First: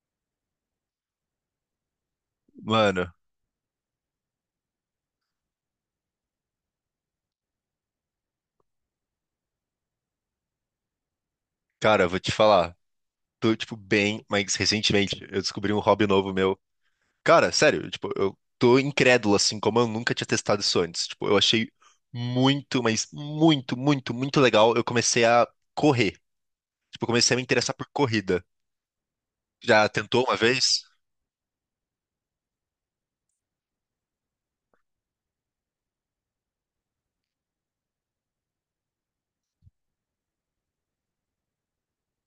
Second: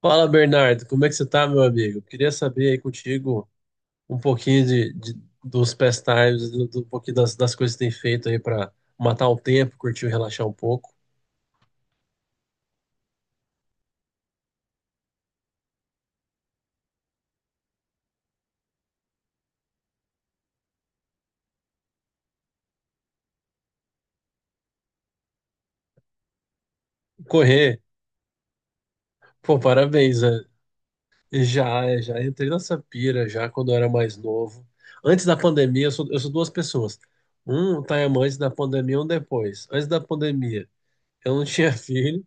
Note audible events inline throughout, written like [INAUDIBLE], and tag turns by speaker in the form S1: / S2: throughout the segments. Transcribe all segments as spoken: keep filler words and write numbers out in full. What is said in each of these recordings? S1: Fala, Bernardo, como é que você tá, meu amigo? Queria saber aí
S2: Mano,
S1: contigo um pouquinho de, de- dos pastimes, do, do, um pouquinho das, das coisas que tem feito aí pra matar o tempo, curtir e relaxar um pouco.
S2: cara, eu vou te falar. Tô, tipo, bem, mas recentemente eu descobri um hobby novo meu. Cara, sério, tipo, eu tô incrédulo, assim, como eu nunca tinha testado isso antes. Tipo, eu achei muito, mas muito, muito, muito legal. Eu comecei a correr. Tipo, eu comecei a me interessar
S1: Correr,
S2: por corrida.
S1: pô,
S2: Já
S1: parabéns,
S2: tentou uma
S1: né?
S2: vez?
S1: Já, já entrei nessa pira já quando eu era mais novo. Antes da pandemia, eu sou, eu sou duas pessoas. Um time antes da pandemia, um depois. Antes da pandemia, eu não tinha [LAUGHS] filho,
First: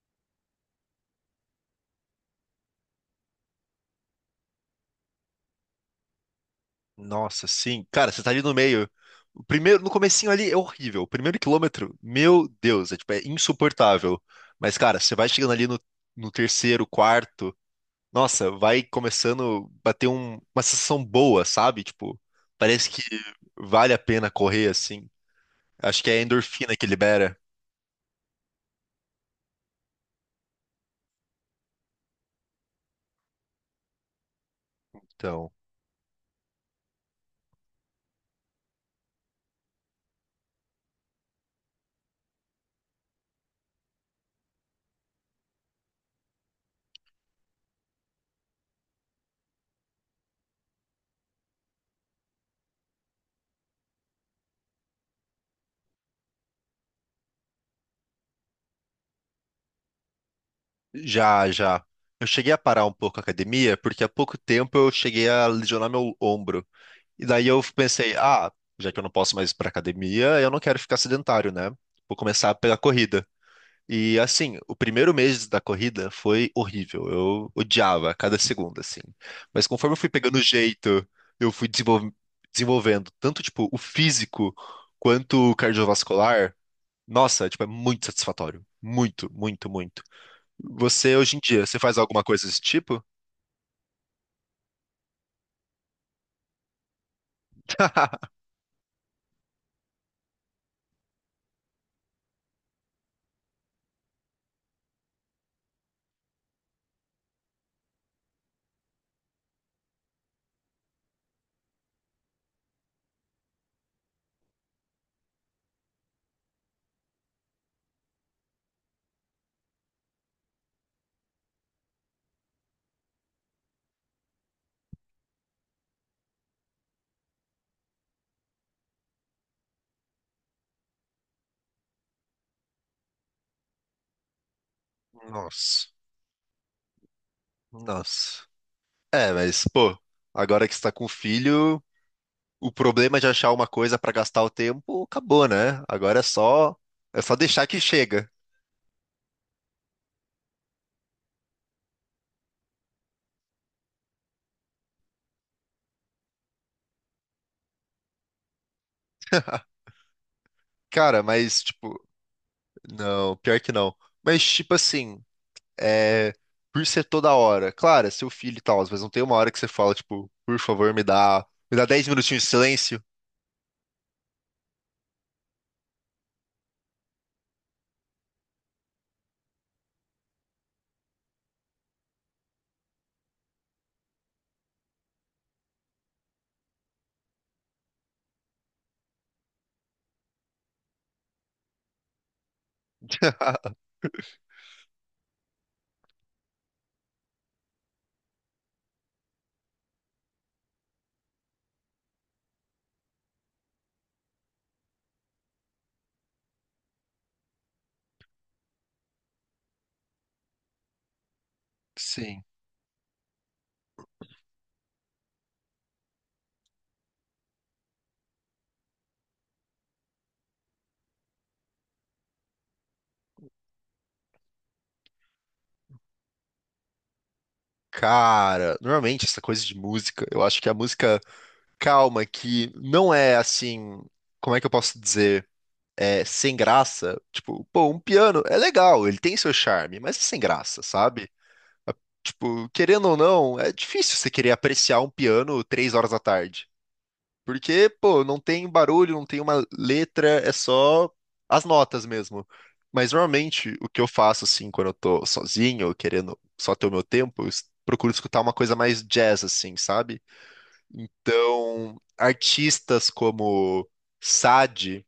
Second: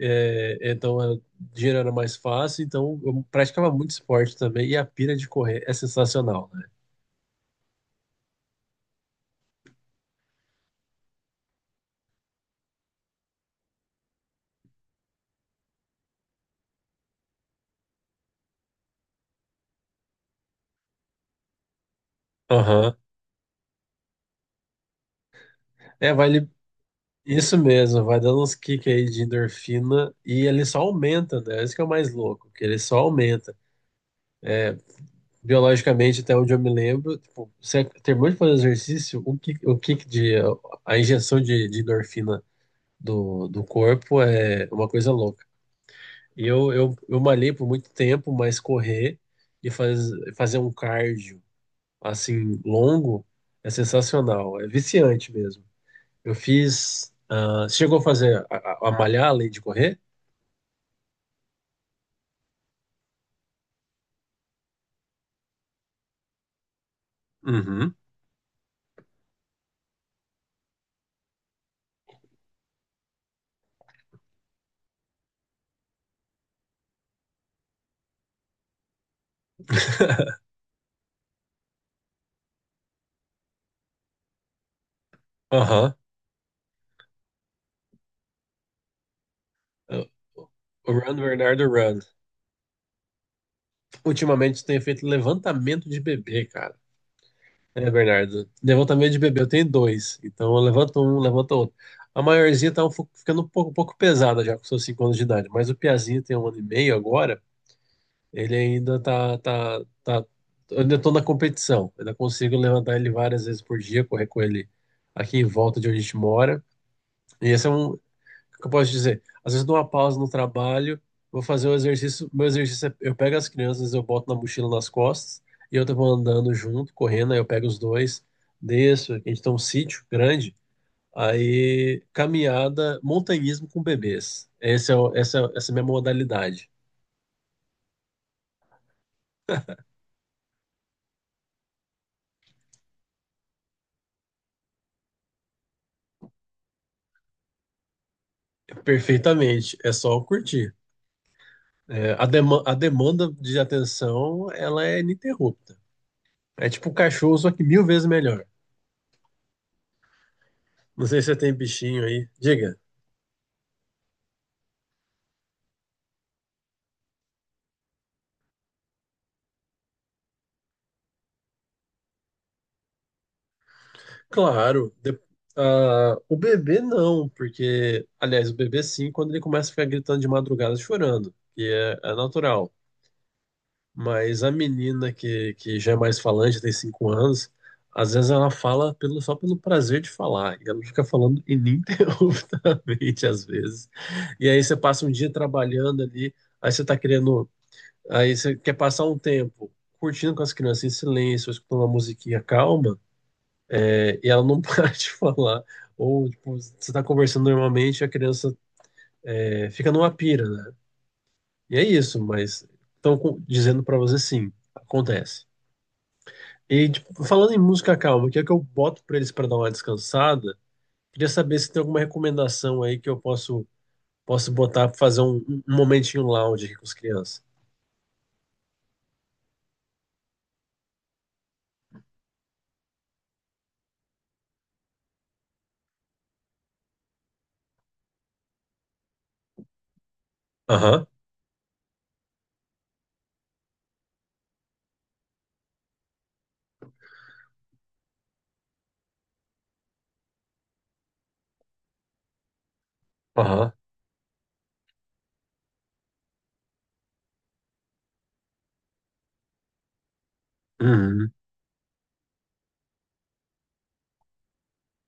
S1: é, então era- dinheiro era mais fácil, então eu praticava muito esporte também, e a pira de correr é sensacional, né?
S2: Nossa, sim. Cara, você tá ali no meio. O primeiro, no comecinho ali é horrível. O primeiro quilômetro, meu Deus, é, tipo, é insuportável. Mas, cara, você vai chegando ali no, no terceiro, quarto. Nossa, vai começando a bater um- uma sensação boa, sabe? Tipo, parece
S1: Aham.
S2: que vale a pena correr assim. Acho que
S1: É,
S2: é a
S1: vai, li-
S2: endorfina que libera.
S1: isso mesmo, vai dando uns kicks aí de endorfina e ele só aumenta, né? Isso que é o mais louco, que ele só aumenta.
S2: Então,
S1: Biologicamente, até onde eu me lembro, tipo, você terminou de fazer exercício, o kick, o kick de, a injeção de, de endorfina do, do corpo é uma coisa louca. E eu, eu, eu malhei por muito tempo, mas correr e faz, fazer um cardio assim longo é sensacional, é viciante mesmo. Eu fiz. Ah, você chegou a fazer a, a- a malhar além de correr?
S2: já, já. Eu cheguei a parar um pouco a academia, porque há pouco tempo eu cheguei a lesionar meu ombro. E daí eu
S1: Uhum.
S2: pensei, ah, já que eu não posso mais ir pra academia, eu não quero ficar sedentário, né? Vou começar a pegar corrida. E assim, o primeiro mês da corrida foi horrível. Eu odiava cada segundo, assim. Mas conforme eu fui pegando o
S1: [LAUGHS]
S2: jeito, eu fui desenvol- desenvolvendo tanto, tipo, o físico quanto o
S1: Aham.
S2: cardiovascular. Nossa, tipo, é muito satisfatório. Muito, muito, muito.
S1: O
S2: Você,
S1: Run,
S2: hoje em
S1: Bernardo,
S2: dia, você faz
S1: Run.
S2: alguma coisa desse tipo?
S1: Ultimamente eu tenho feito levantamento de bebê, cara. É,
S2: [LAUGHS]
S1: Bernardo. Levantamento de bebê, eu tenho dois. Então eu levanto um, levanto outro. A maiorzinha tá um fo- ficando um pouco, um pouco pesada já com seus cinco anos de idade, mas o Piazinho tem um ano e meio agora. Ele ainda tá, tá, tá, eu ainda tô na competição. Ainda consigo levantar ele várias vezes por dia, correr com ele aqui em volta de onde a gente mora. E esse é um, o que eu posso dizer, às vezes eu dou uma pausa no trabalho, vou fazer o exercício, meu exercício é, eu pego as crianças, eu boto na mochila nas costas e eu vou andando junto, correndo, aí eu pego os dois, desço, aqui a gente tem um sítio grande, aí caminhada, montanhismo com bebês. Esse é, o- essa, é- essa é a minha
S2: Nossa,
S1: modalidade.
S2: nossa. É, mas, pô, agora que você tá com filho, o problema de achar uma coisa pra gastar o tempo acabou, né? Agora é só, é só deixar que chega.
S1: Perfeitamente, é só curtir. É, a, dema- a demanda de atenção, ela é ininterrupta. É tipo um cachorro, só que mil vezes melhor. Não sei
S2: Cara,
S1: se você tem
S2: mas, tipo,
S1: bichinho aí. Diga.
S2: não, pior que não. Mas, tipo assim, é, por ser toda hora, claro, é seu filho e tal, mas não tem uma hora que você fala, tipo, por favor, me dá, me dá dez minutinhos de silêncio.
S1: Claro. de- ah, o bebê não, porque... Aliás, o bebê sim, quando ele começa a ficar gritando de madrugada, chorando. Que é, é natural. Mas a menina que, que já é mais falante, tem cinco anos, às vezes ela fala pelo, só pelo prazer de falar. E ela fica falando ininterruptamente, [LAUGHS] às
S2: [LAUGHS]
S1: vezes. E aí você passa um dia trabalhando ali, aí você tá querendo. Aí você quer passar um tempo curtindo com as crianças em silêncio, escutando uma musiquinha calma, é, e ela não [LAUGHS] para de falar. Ou, tipo, você tá conversando normalmente e a criança é, fica numa pira, né? E é isso,
S2: Sim.
S1: mas estão dizendo para você sim, acontece. E tipo, falando em música calma, que é que eu boto pra eles pra dar uma descansada? Queria saber se tem alguma recomendação aí que eu posso posso botar pra fazer um, um um momentinho lounge aqui com as crianças.
S2: Cara, normalmente essa coisa de música, eu acho que a música calma, que não é assim, como é que eu posso dizer? É sem graça. Tipo, pô, um piano é legal, ele tem seu charme, mas é sem graça,
S1: Aham,
S2: sabe? A- Tipo, querendo ou não, é difícil você querer apreciar um piano três horas da tarde. Porque, pô, não tem barulho, não tem uma letra, é só as notas mesmo. Mas
S1: aham.
S2: normalmente o que eu faço, assim, quando eu tô sozinho, querendo só ter o meu tempo, eu es- procuro escutar uma coisa mais jazz, assim, sabe?
S1: Uhum,
S2: Então, artistas como Sade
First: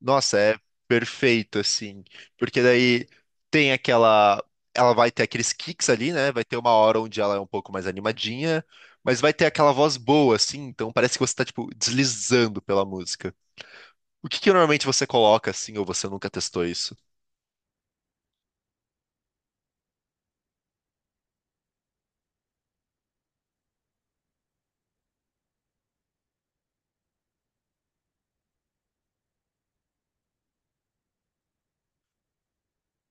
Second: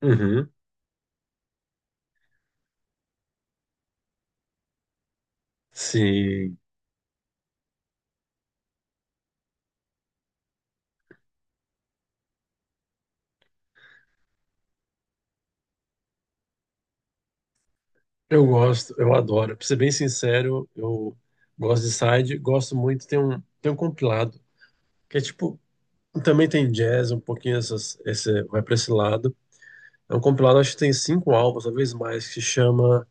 S2: nossa,
S1: uhum.
S2: é perfeito, assim. Porque daí tem aquela. Ela vai ter aqueles kicks ali, né? Vai ter
S1: Sim.
S2: uma hora onde ela é um pouco mais animadinha, mas vai ter aquela voz boa, assim. Então parece que você tá, tipo, deslizando pela música. O que que normalmente você coloca, assim, ou você nunca testou isso?
S1: Eu gosto, eu adoro. Pra ser bem sincero, eu gosto de side, gosto muito. Tem um, tem um compilado que é tipo. Também tem jazz, um pouquinho essas, esse, vai pra esse lado. É um compilado, acho que tem cinco álbuns, talvez mais, que se chama.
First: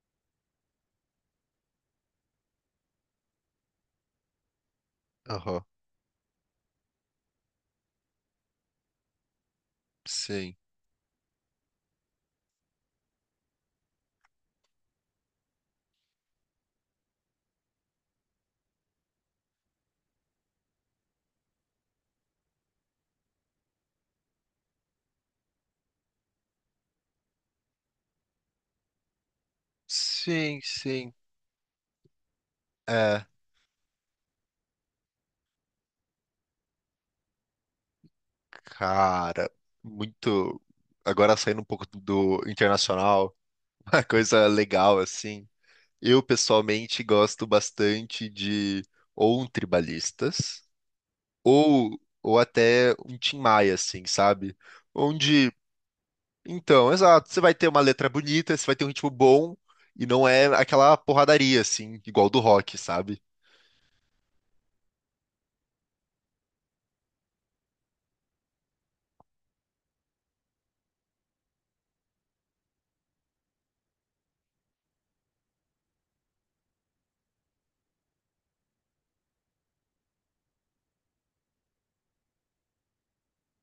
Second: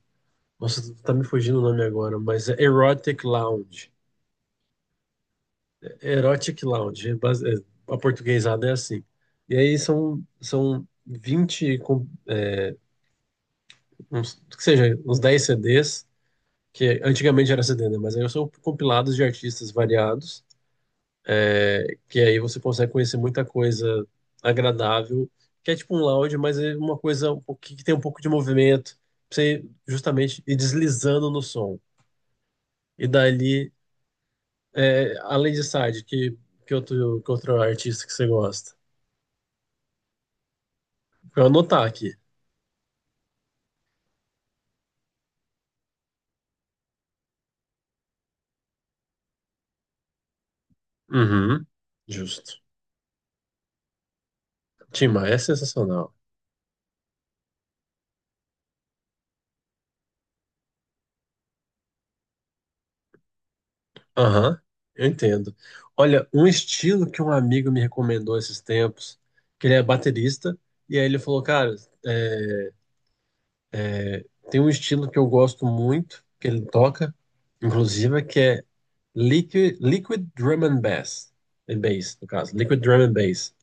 S1: Nossa, tu tá me fugindo o nome agora, mas é Erotic Lounge.
S2: Aham.
S1: Erotic Lounge, é base- é- a portuguesada é assim. E aí são,
S2: Sim.
S1: são vinte com, uns, que seja, uns dez C Ds, que antigamente era C D, né? Mas aí são compilados de artistas variados, que aí você consegue conhecer muita coisa agradável, que é tipo um lounge, mas é uma coisa um pouco- que tem um pouco de movimento, pra você justamente ir
S2: Sim, sim.
S1: deslizando no som. E
S2: É,
S1: dali é, além de Sade, que, que outro, que outro artista que você gosta?
S2: cara, muito. Agora
S1: Pra eu
S2: saindo um pouco
S1: anotar
S2: do
S1: aqui.
S2: do internacional, [LAUGHS] uma coisa legal, assim. Eu pessoalmente gosto bastante de ou um tribalistas
S1: Uhum.
S2: ou ou
S1: Justo.
S2: até um Tim Maia, assim, sabe?
S1: Tim Maia é
S2: Onde,
S1: sensacional.
S2: então, exato, você vai ter uma letra bonita, você vai ter um ritmo bom e não é aquela porradaria assim, igual do rock, sabe?
S1: Aham, eu entendo. Olha, um estilo que um amigo me recomendou esses tempos, que ele é baterista, e aí ele falou, cara, tem um estilo que eu gosto muito, que ele toca, inclusive, que é Liquid, liquid Drum and Bass, é bass, no caso, Liquid Drum and Bass,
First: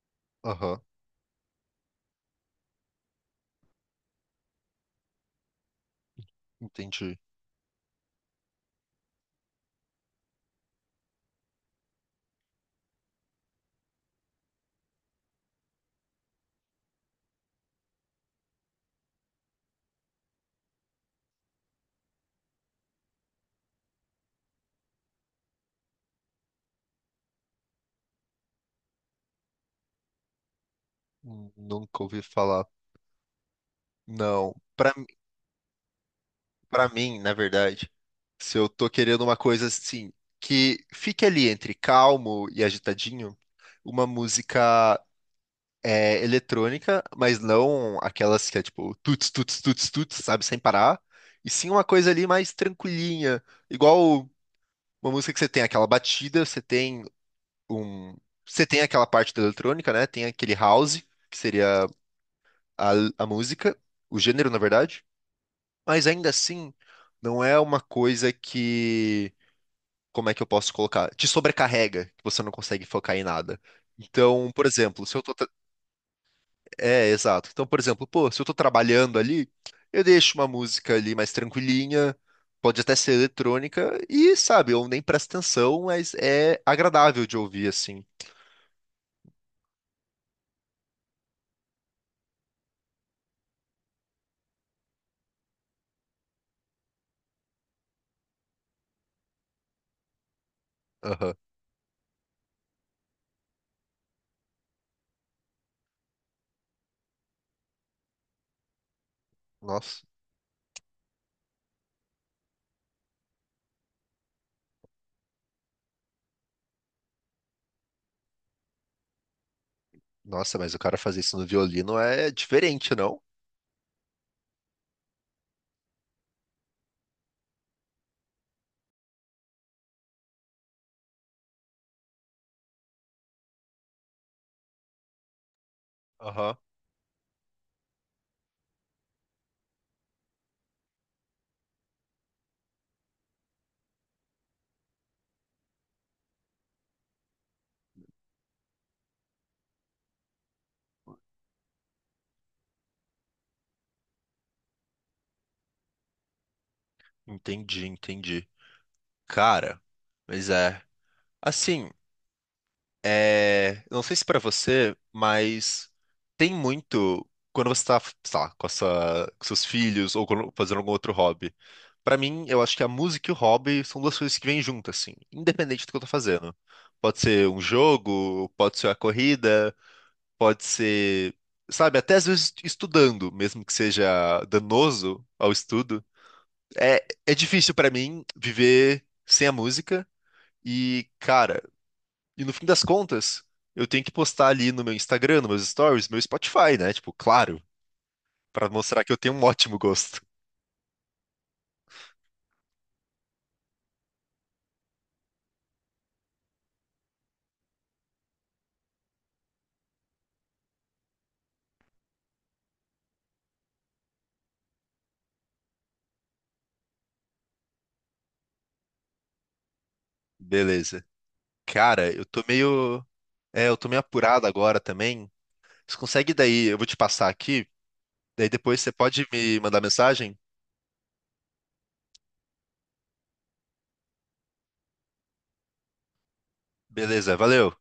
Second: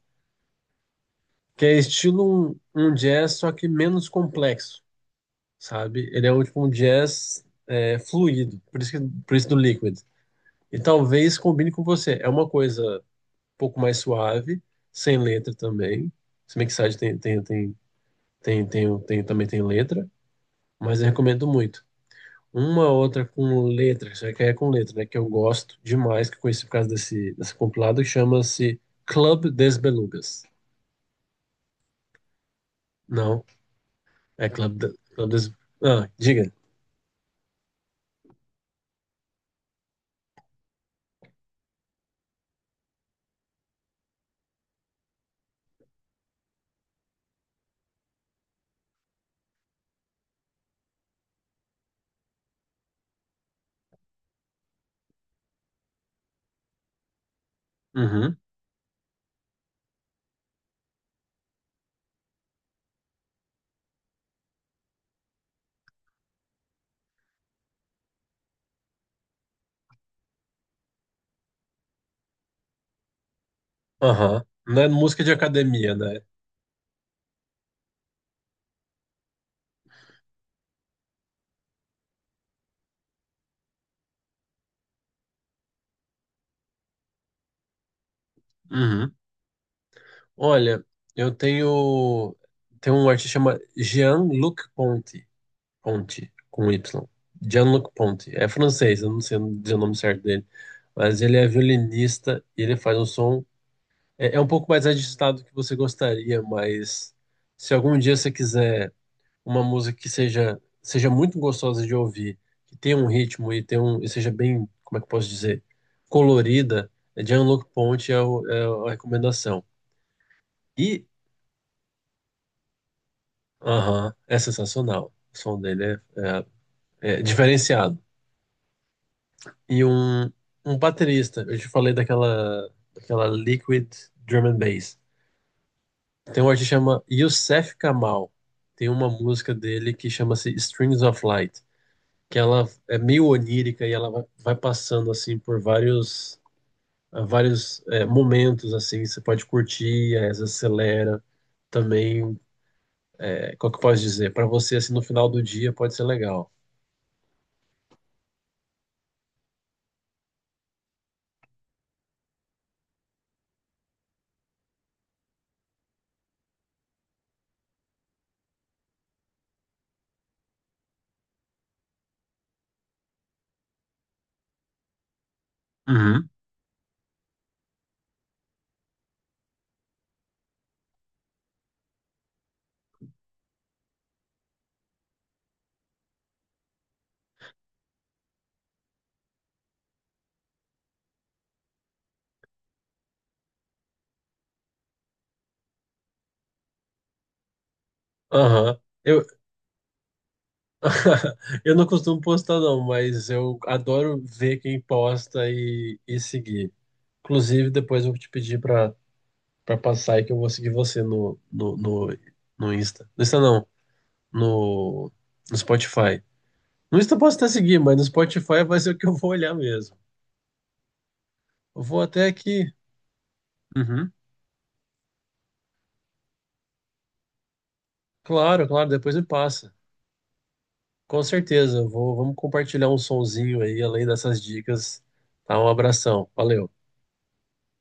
S2: Aham,
S1: que é estilo um, um jazz, só que menos complexo. Sabe? Ele é um, tipo, um
S2: entendi.
S1: jazz é, fluido, por isso que, por isso do Liquid. E talvez combine com você. É uma coisa um pouco mais suave, sem letra também. Se bem que Sade tem, tem, tem, tem, tem, tem- também tem letra, mas eu recomendo muito. Uma outra com letra, já que é com letra, né? Que eu gosto demais, que eu conheci por causa desse, desse compilado, que chama-se Club des Belugas.
S2: Hum, Nunca ouvi falar.
S1: Não, é
S2: Não,
S1: Club, de,
S2: pra
S1: Club des... Ah, diga.
S2: para mim, na verdade, se eu tô querendo uma coisa assim que fique ali entre calmo e agitadinho, uma música é eletrônica, mas não aquelas que é tipo tuts, tuts, tuts, tuts, sabe, sem parar. E sim uma coisa ali mais tranquilinha, igual uma música que você tem aquela batida, você tem um,
S1: Uhum,
S2: você tem aquela parte da eletrônica, né? Tem aquele house, que seria a, a música, o gênero, na verdade. Mas ainda assim, não é uma coisa que, como é que eu posso colocar? Te sobrecarrega, que você não consegue focar em nada.
S1: aham.
S2: Então, por
S1: Não é
S2: exemplo, se eu
S1: música de
S2: tô,
S1: academia, né?
S2: é, exato. Então, por exemplo, pô, se eu tô trabalhando ali, eu deixo uma música ali mais tranquilinha, pode até ser eletrônica, e sabe, eu nem presto atenção, mas é agradável de ouvir assim.
S1: Uhum. Olha, eu tenho tem um artista chama Jean-Luc Ponty, Ponty com Y. Jean-Luc Ponty. É francês, eu não sei dizer o nome certo dele, mas
S2: Aham.
S1: ele é violinista e ele faz um som é, é um pouco mais agitado do que você gostaria, mas se algum dia você quiser uma música
S2: Nossa,
S1: que seja seja muito gostosa de ouvir, que tenha um ritmo e tenha um e seja bem, como é que eu posso dizer, colorida, Jean-Luc Ponty é, o- é a recomendação.
S2: nossa, mas o cara
S1: E
S2: fazer isso no violino é diferente, não?
S1: aham, é sensacional. O som dele é, é- é diferenciado. E um, um baterista, eu te falei daquela, daquela Liquid Drum and Bass. Tem um
S2: Aham.
S1: artista que chama Youssef Kamal. Tem uma música dele que chama-se Strings of Light, que ela é meio onírica e ela vai, vai passando assim por vários, vários é, momentos assim. Você pode curtir, às vezes acelera também. É, qual que eu posso dizer? Para você assim no final do dia pode ser legal.
S2: Entendi, entendi. Cara, mas é. Assim, é. Não sei se pra você, mas tem muito. Quando você tá, sei lá, com a sua- com seus filhos ou quando- fazendo algum outro hobby. Pra mim, eu acho que a música e o hobby são duas coisas que vêm juntas, assim, independente do que eu tô
S1: Uhum.
S2: fazendo. Pode ser um jogo, pode ser a corrida, pode ser, sabe, até às vezes estudando, mesmo que seja danoso ao estudo. É, é difícil pra mim viver sem a música e, cara, e no fim das contas, eu tenho que postar ali no meu Instagram, nos meus stories, meu Spotify, né? Tipo, claro, pra
S1: Aham.
S2: mostrar que eu
S1: Eu,
S2: tenho um ótimo gosto.
S1: [LAUGHS] eu não costumo postar, não, mas eu adoro ver quem posta e, e seguir. Inclusive, depois eu vou te pedir para para passar e que eu vou seguir você no, no, no, no Insta. No Insta não, no, no Spotify. No Insta eu posso até seguir, mas no Spotify vai ser o que eu vou olhar mesmo.
S2: Beleza.
S1: Eu vou
S2: Cara, eu
S1: até
S2: tô
S1: aqui.
S2: meio. É, eu tô meio
S1: Uhum.
S2: apurado agora também. Você consegue daí? Eu vou te passar aqui. Daí
S1: Claro,
S2: depois
S1: claro,
S2: você
S1: depois me
S2: pode me
S1: passa.
S2: mandar mensagem?
S1: Com certeza, eu vou, vamos compartilhar um sonzinho aí, além dessas dicas. Tá, um abração. Valeu.
S2: Beleza, valeu.